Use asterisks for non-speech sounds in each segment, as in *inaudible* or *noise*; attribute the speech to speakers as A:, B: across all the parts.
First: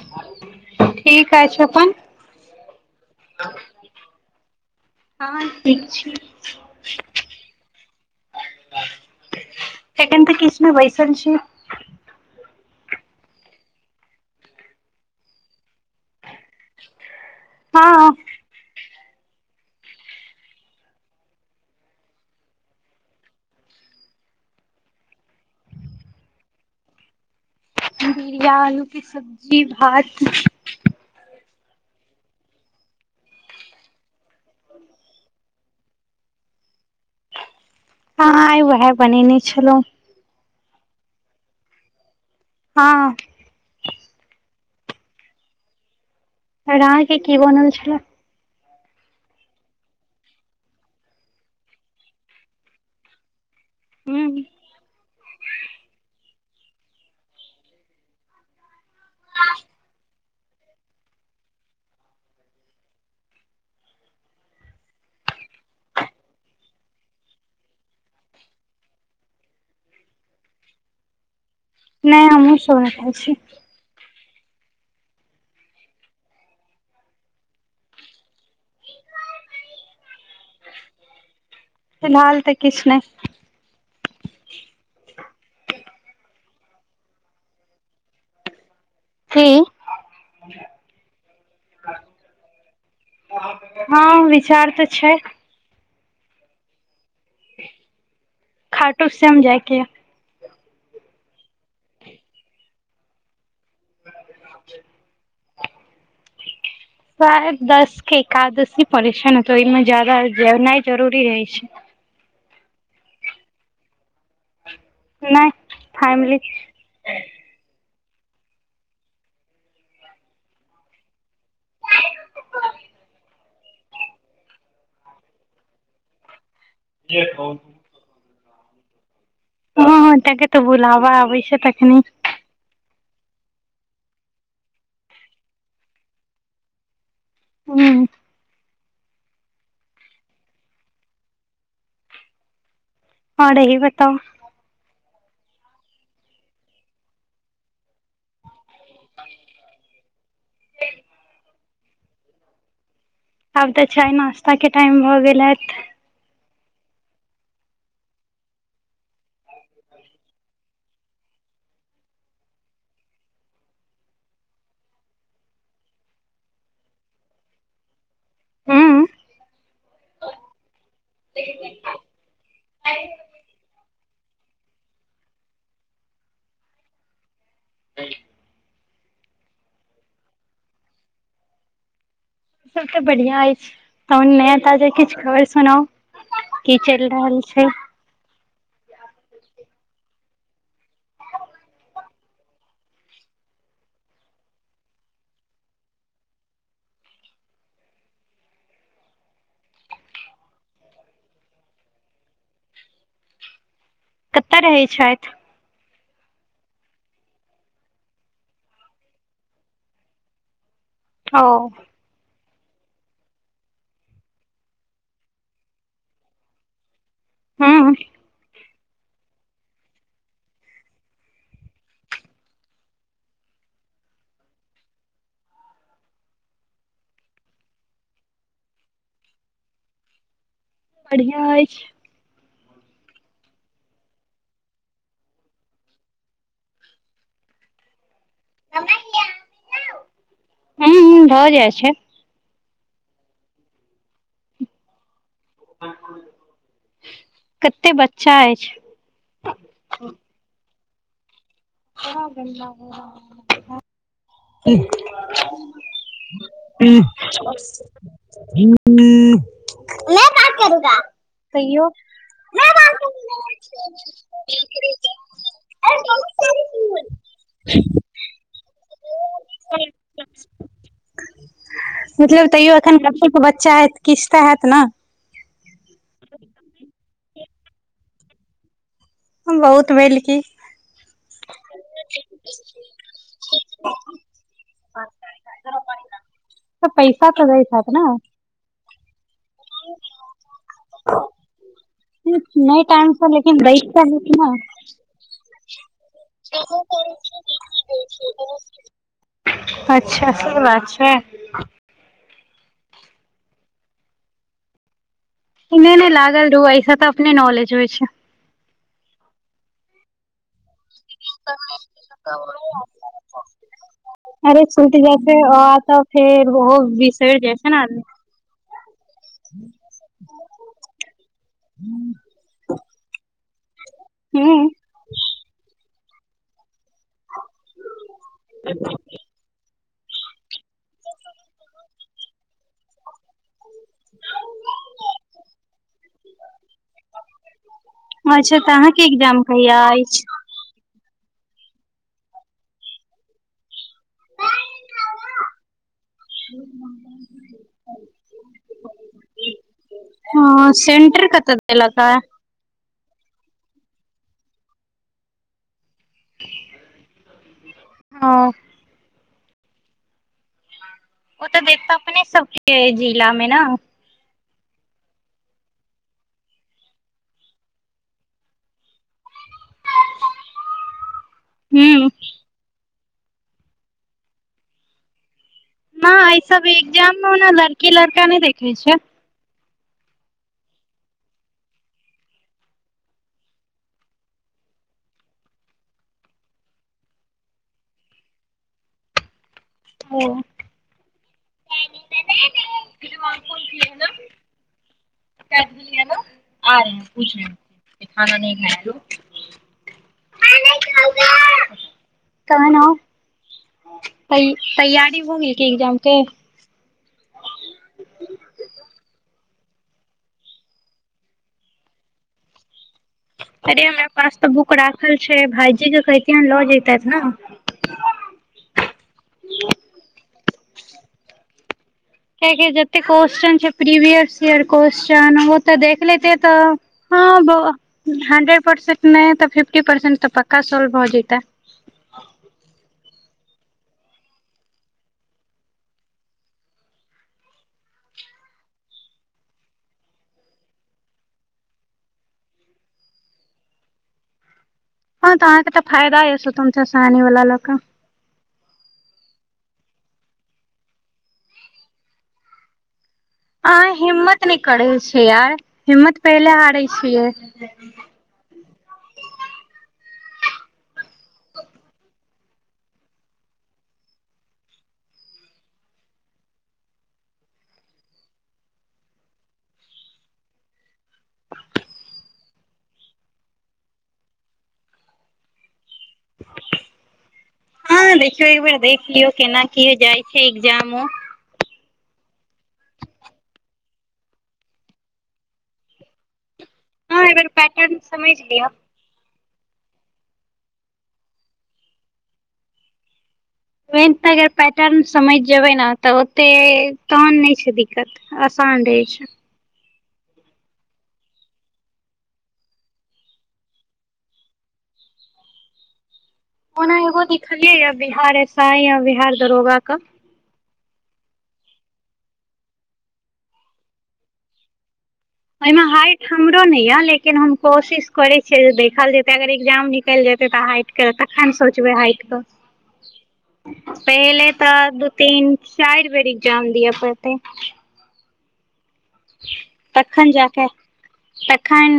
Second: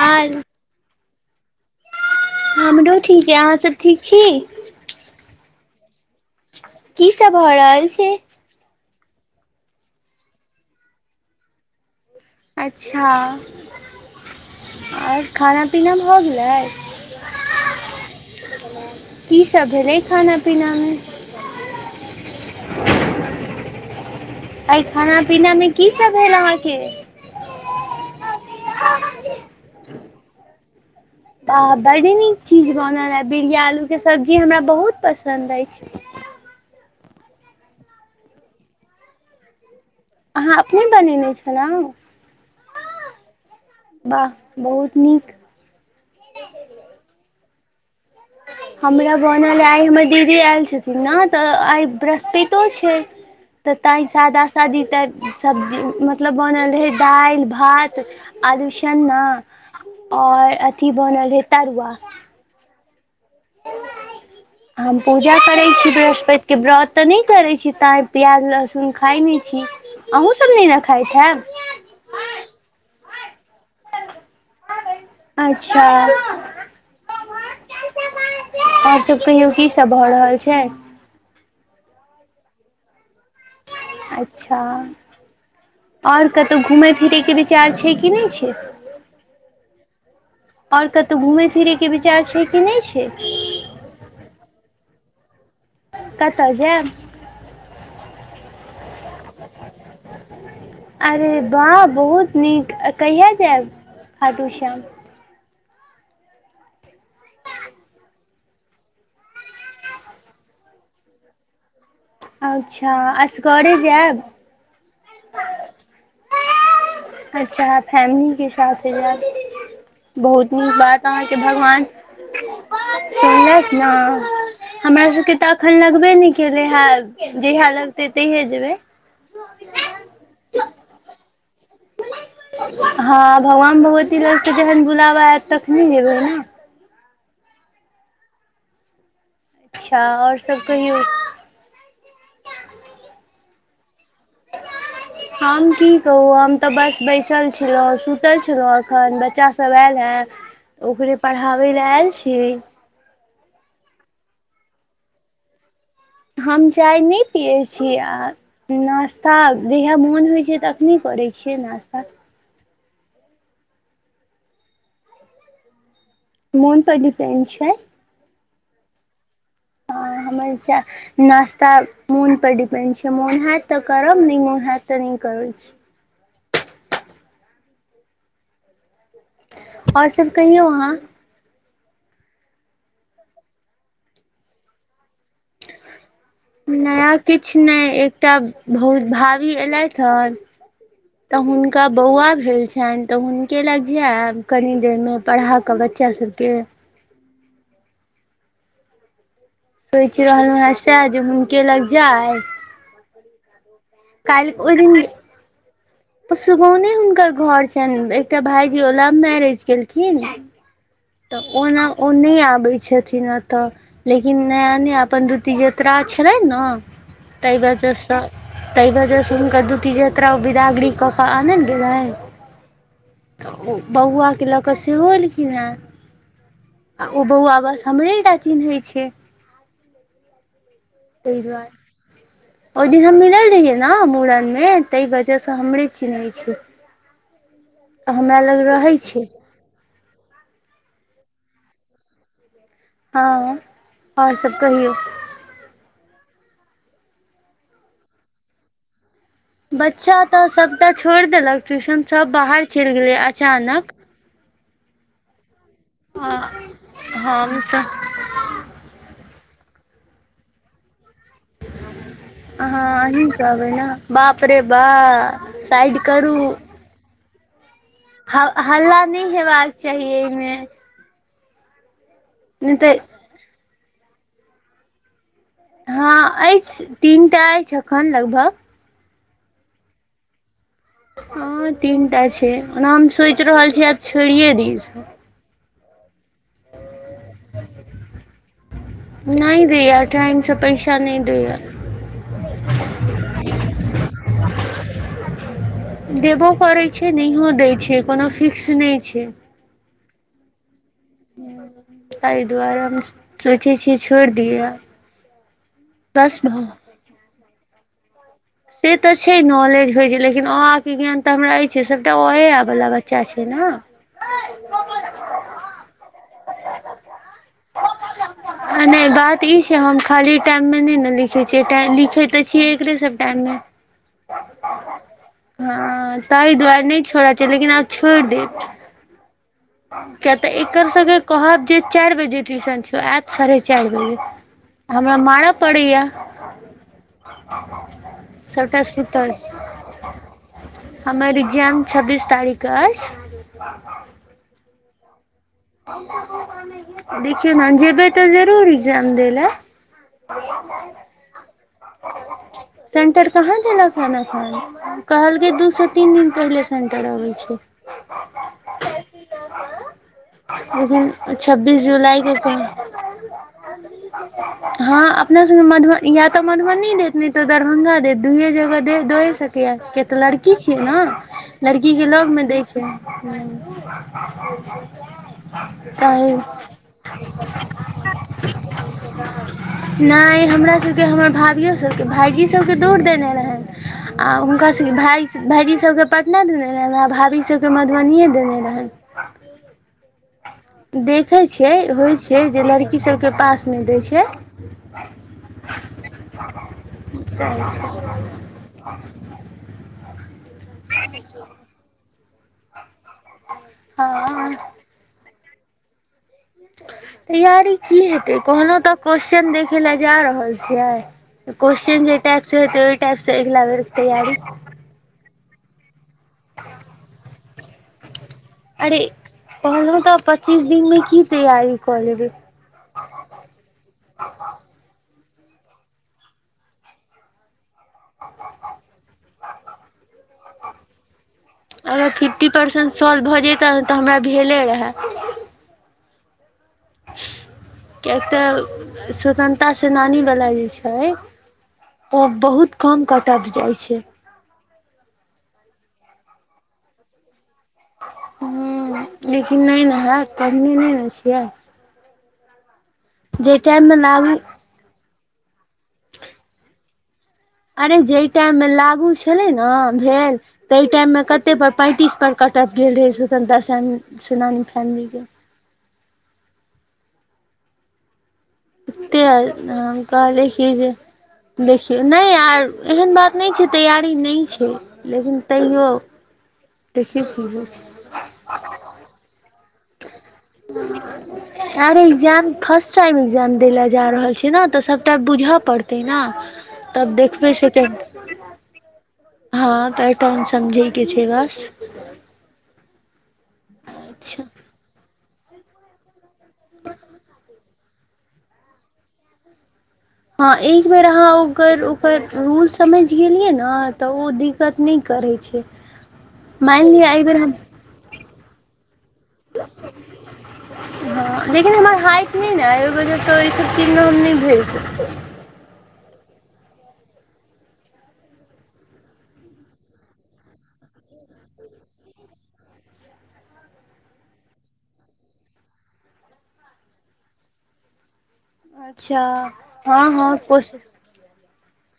A: हाल,
B: ठीक अछि अपन
A: हमरो ठीक य, अहा सब ठीक छीं?
B: हा ठीक छी।
A: की सब भ रहल छै?
B: एखन त किछ नै बैसल छी।
A: अच्छा अओर खाना पीना भ गेलय?
B: हँ
A: की सब भेलय खाना पीनामे? अय खाना पीनामे की सब भेल अहाके?
B: बिरिया आलु के सब्जी, भात
A: त आ बड़ नीक चीज बनल ऐ। बिड़ियाआलूके सब्जी हमरा बहुत पसन्द अईछ।
B: हँ अ आय वेहे बनेने छलौं।
A: अहाँ अपने बनेने छ्लौं?
B: ह ह
A: बाह बहुत नीक।
B: अओर अहाके की बनल छेला?
A: हमरा बनल अई, आय हमर दीदी आयल छथिन न, त आय बृहस्पैतो छै। त तईं
B: हूँ
A: सादा सादी त सब्जी, मतलब बनल रहै दाइल भात आलुशन्ना, आओर अथि बनल रहै, तरुआ। हम पूजा करै छी बृहस्पैत के, व्रत त नै करै छी, ताईं पियाज लहसुन खाय नै छी। अहुंसब नहि न खाइत हैब।
B: नहि हमहूंसब नहि खाय छियै।
A: अच्छा आओर सब कहियौ की सब भ रहल छै।
B: फिलहाल त किछ नहि।
A: अच्छा अओर कतहु घुमय फिरयके विचार छै, कि नहि छै।
B: की
A: आओर कतहु घुमय फिरय के विचार छै कि नहि छै।
B: ह विचार त छै।
A: कतऽ जैब
B: खाटू श्याम जायके यऽ।
A: अरे वाह बहुत नीक कहिया जैब खाटू श्याम।
B: *inaudible* शायद दस क एकादशी पड़ै छै न, हं ओहिम ज्यादा जनाय जरूरी रहय छै।
A: अच्छा असगरे जायब।
B: नहि फैमिली।
A: अच्छा फैमिलीे के साथे जायब। बहुत नीक बात अहाके भगवान सुनकल न हमरा सबके त अखन लगबे नहि केले हेत। जैहा लगतै तैहे जेबै।
B: हँ हँ तके तऽ बोलाबा अबै छय तखने।
A: हँ भगवान, भगवती लोग से जहन बुलाबा ऐत तखने जेबैै न।
B: हूँ।
A: अच्छा आओर सब कहियौ।
B: आओर अहीं बताउ।
A: हम की कहू हम तऽ बस बैसल छलहुँ, सुतल छलहुँ। ् अखन बच्चासब आयल हँ ओकरे पढ़ाबै लए आयल छीयै।
B: आब तऽ चाय नाश्ता के टाइम भऽ गेल हेत।
A: हम चाय नहि पियै छी, आ नाश्ता जहिया मोन होइत छै तऽ। तखने करै छियै नाश्ता। मोन पर डिपेन्ड छै।
B: हम्मम
A: हँ हमर नाश्ता मोन पर डिपेंड छै, मोन हैत तऽ करब नहि मोन हेत। तऽ नहि करै छी। आओर सब कहियौ अहाँ।
B: सब तऽ बढ़िया अछि, तहन नया ताजा किछ खबैर सुनाउ। की चलि
A: नया
B: रहल
A: किछ
B: छै
A: नहि एकटा भौ भावी एयलथि हन। तऽ हुनका बौआ भेल छनि, तऽ हुनके लग जायब कनि देर मे पढ़ाकऽ बच् च्चा सबके। सोचि रहलहुँ हैं सैह जे हुनके लग जाय।
B: कतऽ रहै छथि।
A: ओ सुगौने हुनकर घर छनि, एकटा भाईजी ओ लव मैरेज केलखिन। तऽ ओ ना ओ नहि आबै छथिन अतऽ। लेकिन नया-नया अपन दूती जतरा छलै न। तै
B: हूँ
A: बजह स, तै बजह स हुनकर दूती जात्रा ओ बिदागरी। कक्का आनेनेए गेलैथि। तऽ ओ बौआकेँ लऽक सेहो एलखिन हेँ। आ ओ बौआ बस हमरेटा चिनैहै छै। तै
B: बढ़िया
A: दुआरे।।
B: अछि
A: ओहि दिन हम मिलल रहियै नऽ मूड़नमे ताहि वजहसँ हमरे चिनैहै छै। तऽ हमरा लग रहै छै।
B: हूँ हूँ भऽ जाइ छै।
A: हँ आओर सब कहियौ।
B: कते बच्चा अछि।
A: बच्चा तऽ सभटा छोड़ देलक ट्यूशन सब बाहर चलि गेलै अचानक। आ हमसभ
B: *unintelligible* मै बात करूँगा कहियो।
A: अहाँ अहीं कहबै नऽ बाप रे बाप साइड करू। ह हल्ला नहि हेबाक चाहि अइमे।
B: मतलब तैयो अखन
A: तऽ
B: कतेक बच्चा हयत किछ तऽ हेत न।
A: हँ अछि तीनटा अछि अखन लगभग।
B: ह बहुत भेल की।
A: हँ तीन टा छै ओना हम सोचि रहल छी आब छोड़िए दी ईसब
B: तऽ पैसा तऽ दैत हेत नऽ।
A: नहि दैया टाइम सँ पैसा नहि दैया।
B: नहि टाइमसँ लेकिन दैत तऽ हेत न।
A: देबो करै छै नहियो दै छै कोनो फिक्स नहि छै।
B: अच्छा से बात छै।
A: हूँ ताहि दुआरे हम सोचै छिय छोड़ि दियै।
B: नेै नै
A: बस
B: लागल
A: भऽ
B: रहु ऐ सँ तऽ अपने नॉलेज होइ छै।
A: से तऽ छै नाॅलेज होइ छै लेकिन ओहाके ई ज्ञान तऽ हमरा ऐछे सभटा अ-आ वला बच्चा छै ने।
B: अरे छुइट जाइ छै अ-आ तऽ फेर ओहो बिसैर जाइ छै ने आदमी।
A: आ नहि बात ई छै हम खाली टाइममे नहि ने लिखै छियै लिखैत तऽ छियै एकरे सब टाइममे।
B: हू।
A: हँ तहि दुआरे नहि छोड़ चाही लेकिन आब छोइड़ देब।
B: ह
A: किया तऽ एकर सभके कहब जे चारि बजे ट्यूशन छौ। साढ़े चारि बजे हमरा मारऽ पड़ैया।
B: अच्छा तऽ
A: सभटा
B: अहाँके
A: सुतल
B: एग्जाम कहिया अछि?
A: हमर एग्जाम छब्बीस तारीख कऽ अछि। आ देखियौ ने जेबै तऽ जरूर ए्जाम दै लए।
B: ह सेंटर कतऽ देलक?
A: सेन्टर कहाँ देलक अखन कहलकै दू सँ तीन दिन पहिले सेन्टर अबै छै।
B: ओ।
A: त ह बुझल।
B: ओ तऽ देत अपने सबके जिला मे न- -
A: *inaudible* हँ अपना सब मधुब या तऽ मधुबनी देत नेै त दरभंगा देत दुूइये जगह द दये सक- - सक य किया तऽ लड़की छीयै न लड़की सब के
B: हूँ
A: लग मे दैय छै। *inaudible* हां *inaudible*
B: न ई सब एग्जाम मे ओना लड़की -लड़का नहि देखे छै।
A: नहि हमरा सभके हमर भाभियो सभके भाइजी सभकेँ दुर देने रहनि। आ हुनकासभके भायजी सभ केँ पटना देने रहनि, आ भाभी सभ केँ मधुबनिए देने रहनि।
B: ओ- -
A: देखै छैई होइ छै जे लड़की सभके पास में दै छै। सैह छै
B: *inaudible* कान्हा - - तै
A: हँ
B: तैयारी भ गेल कि एग्जाम के- -
A: तैयारी की हेतै कहलौं तऽ क्वेेश्चन देखे लए जा रहल छियै। त क्वश्चन जै टाइप से हेतै ओ टाइप से अगला बेर के तैआरी- -
B: ओकरा राखल छै भाईजी के कैहतियैन लऽ जैतैथ न- -
A: अरे कहलौं तऽ पच्चीस दिन मे की तैयारी कऽ लेबे- -
B: किया की जते क्वेश्चन छै प्रीवियस इयर क्वस्् ओ तऽ देख लैतेै तऽ- - हँ बुआ हंड्रेड परसेंट नहि तऽ फिफ्टी परसेंट तऽ पक्का सोल्व हो जतै- -
A: अगर फिफ्टी परसेंट सॉल्व भऽ जैतै तऽ हमरा भेले रहै। एकटा स्वतंत्रता सेनानी वला जे छैई। त बहुत कम कटआफ जाइ छैई।
B: हँ तऽ अहाँके तऽ फायदा ऐछ स्वतन्त्रता- सेनानी वाला लऽ कऽ- -
A: ह लेकिन नै हेत पढने नै न छियै। जाहि
B: अहा
A: टाइममे लागू
B: हिम्मत नहि करै छीयै यार हिम्मत करैला हारै छियै।
A: अरे जाहि टाइममे लागू छलै ने भेल। ताहि टाइममे कतेक पर पैंतीस पर कटआफ गेल रहै स्वतंत्रता-सेनानी फैमिली के- - तेही दुआरें हम कह ए की - - देखियौ नहि यार एहेन बात नहि छै तैयारी नहि छैई। लेकिन तैयो देखियो की होइ छैई।
B: हँ देखियौ एकबर देख लियौ केना की जाइ छै एग्जामो- -
A: आरे एकग्जाम फर्स्ट टाइम एकग्जाम दै ल जा रहल छियै न तऽ सभटा बुझै पड़तै न।
B: हँ एक बेार पैटर्न समझ लियअ।
A: हँ एहीफचम समझैके छै बस- -
B: पेंनटाग
A: अच्छा
B: पैक- - टेम समझ जेबे न तऽ ओते तहन नहि छै, दिक्कत आसान रहे छै।
A: हँ एक बेर अहाँ ओकर ओकर रूल समझ गेलियै न तऽ ओ दि- - ततनी करै छैई।
B: ओना एगो दिखलियै या बिहार ऐस अई य बिहार दरोगा क- -
A: हँ लेकिन हमर हाइट नहि न की, ओहि वजह स एहिसभ चीजमे हम नहि भेर सकवै।
B: अईमे हाइट हमरो नहि या लेकिन हम कोशिश करे छियै जे देखल जेते अगर एकग्जाम निकलि जेते तऽ हाइट- - तेकर तखन सोचबै हाटि कऽ- - पहिले तऽ दू तीन चारि बेर एग्जाम दिअ पड़तै।
A: अच *inaudible*
B: तखन जा कऽ तखन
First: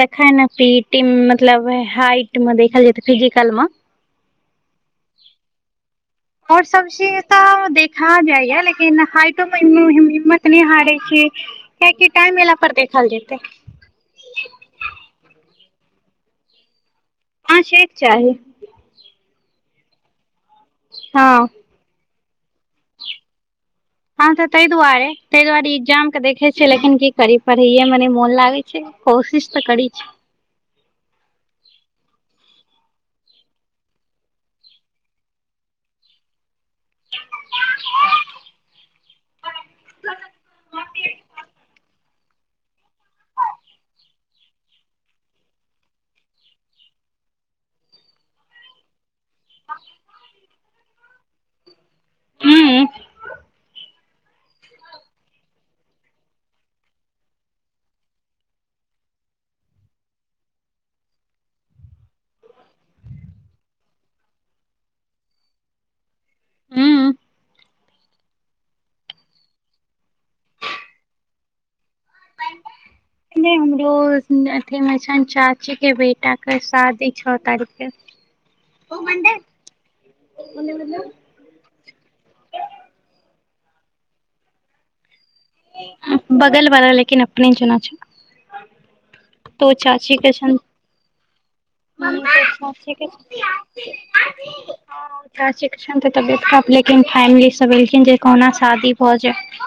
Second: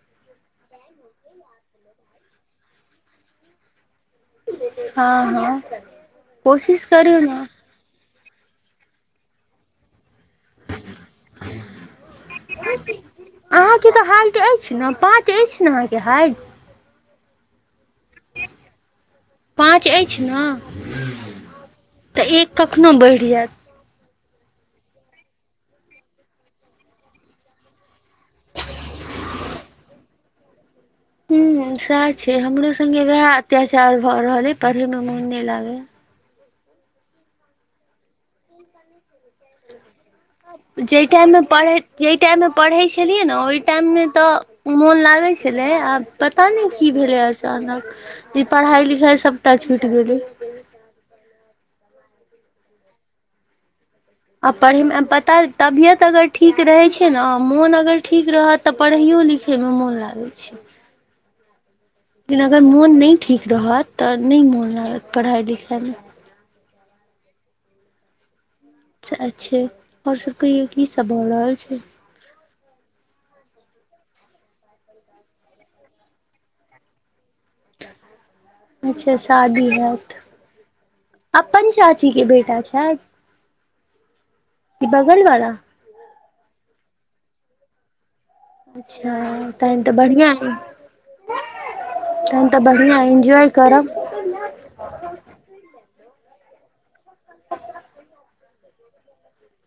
B: तखनट मतलब हाइट मे देखल जेत फिजिकल मे
A: हाँ हाँ
B: आओर सब चीज तऽ देखा जाइय लेकिन हाइटो मे इतने हारे छी कियाकि टाइम एला पर देखल जेतै
A: पाँच अछि नें पाँच अछि ने अहाँके हाइट
B: हाँ छै चाही
A: पाँच अछि ने
B: हँ
A: तऽ एक कखनो बढ़ि जायत
B: हँ हाँ तऽ ताहि दुआरे ताहि दुआरे एग्जाम के देखे छियै लेकिन की करी पढ़ेये मे न मोन लागे छै कोशिश तऽ कर छै
A: हूँ हूँ सएह छै हमरो संगे वएह अत्याचार भा रहल हे पढ़े में मोन नहि लागे या ा जाहि टाइममे पढ़ै जाहि टाइममे पढ़ै छलियै ने ओहि टाइममे तऽ मोन लागै छलै आब पता नहि की भेलै अचानक ई पढ़ाई लिखाई सभटा छूट गेलै
B: हू
A: आ पढ़ैमे पता तबियत अगर ठीक रहै छै ने मोन अगर ठीक रहत तऽ पढ़ैयो लिखैमे मोन लागै छै लेकिन अगर मोन नहि ठीक रहत तऽ नहि मोन लागत पढ़ाइ लिखाइमे
B: हूँ हूँ
A: अच्छे आओर सब कहिओ की सब भऽ रहल छै
B: *unintelligible* हमरो अथी मे छइन चाची के बेटााक के शादी छो तारीख के
A: अच्छा शादी हयात अपन चाची के बेटा छथि ई बगल वाला
B: बगल बला लेकिन अपने जना छैथ
A: अच्छा तहन तऽ बढ़िआ
B: के
A: ह
B: छनि
A: तहन तऽ बढ़िआ एन्जॉय करब
B: शिक्ष तबियत लेकिन फैमिली सब एलखिन जे कहुना *inaudible* *unintelligible* शादी भा जाइत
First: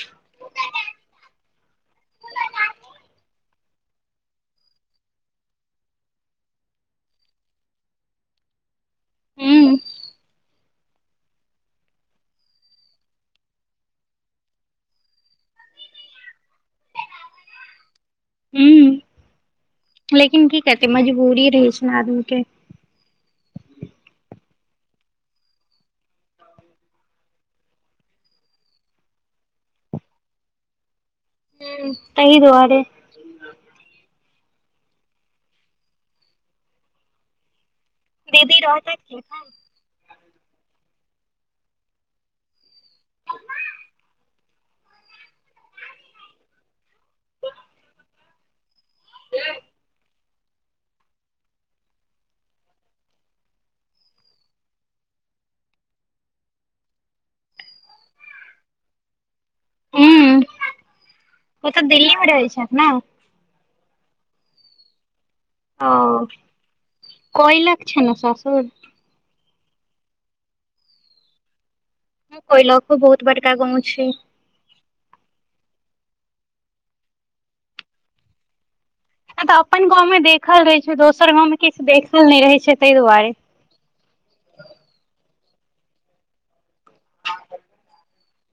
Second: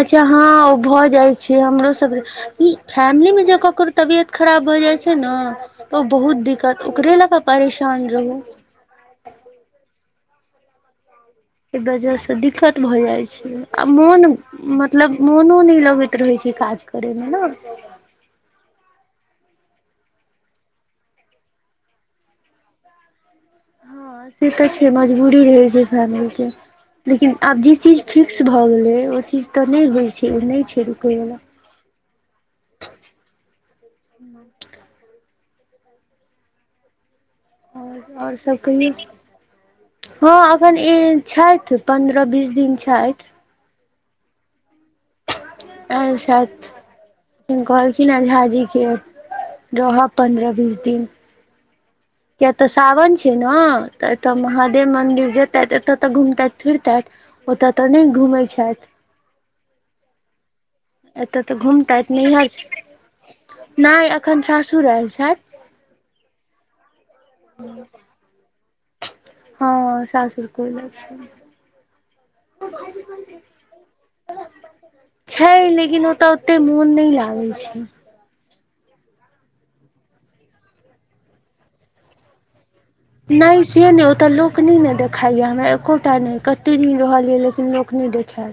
A: अच्छा हँ ओ भऽ जाइ छै हमरो सब ई फैमिली मे जे ककरो तबियत खराब भऽ जाइ छै ने तऽ बहुत दिक्कत ओकरे लऽ कऽ परेशान रहू
B: हूँ
A: एहि वजह से दिक्कत भए जाय छै आ मोन मतलब मोनो नहि लगैत रहै छै काज करैमे न
B: हूँ लेकिन की करते मजबूरी रहै छै ने आदमी के
A: हँ से तऽ छै मजबूरी रहै छै फैमिली के लेकिन आब जे चीज फिक्स भऽ गेलै ओ चीज तऽ नहि होइ छै ओ नहि छै रुकैवला
B: हूँ हूँ तहि दुआरे
A: आओर सभ
B: दीदी
A: कहियौ
B: रहतैथ की
A: हँ एखन ई छथि पन्द्रह बीस दिन छथि अच्छा कहलखिन झाजी के रहब पन्द्रह बीस दिन किये तऽ सावन छैय न, तऽ एतय महादेव मन्दिर जेतैत एतय तऽ घुमतैथ फिरतैथ। ओतऽ तऽ नैय घुमै छाइथ।
B: उम्म
A: एतय तऽ घूमतैत नैहर छैन नाइ अखन सासुर ऐल छैथ।
B: ओ कोइलख छैइन न सासुर।
A: हँ सासुर कोइल छैन
B: कोइलखो बहुत बड़का गाँव छैय।
A: छै लेकिन ओतऽ ओते मोन नै लागै छैय
B: हं तऽ अपन गाँव में देखल रहे छै, दोसर गाँव में किछ देखल नै रहे छैय तै दुआरे।
A: नय से नय ओतऽ लोक नैने देखाइए हमरा एकोटा नै, कते दिन रहलीयइ लेकिन लोक नै देखैल।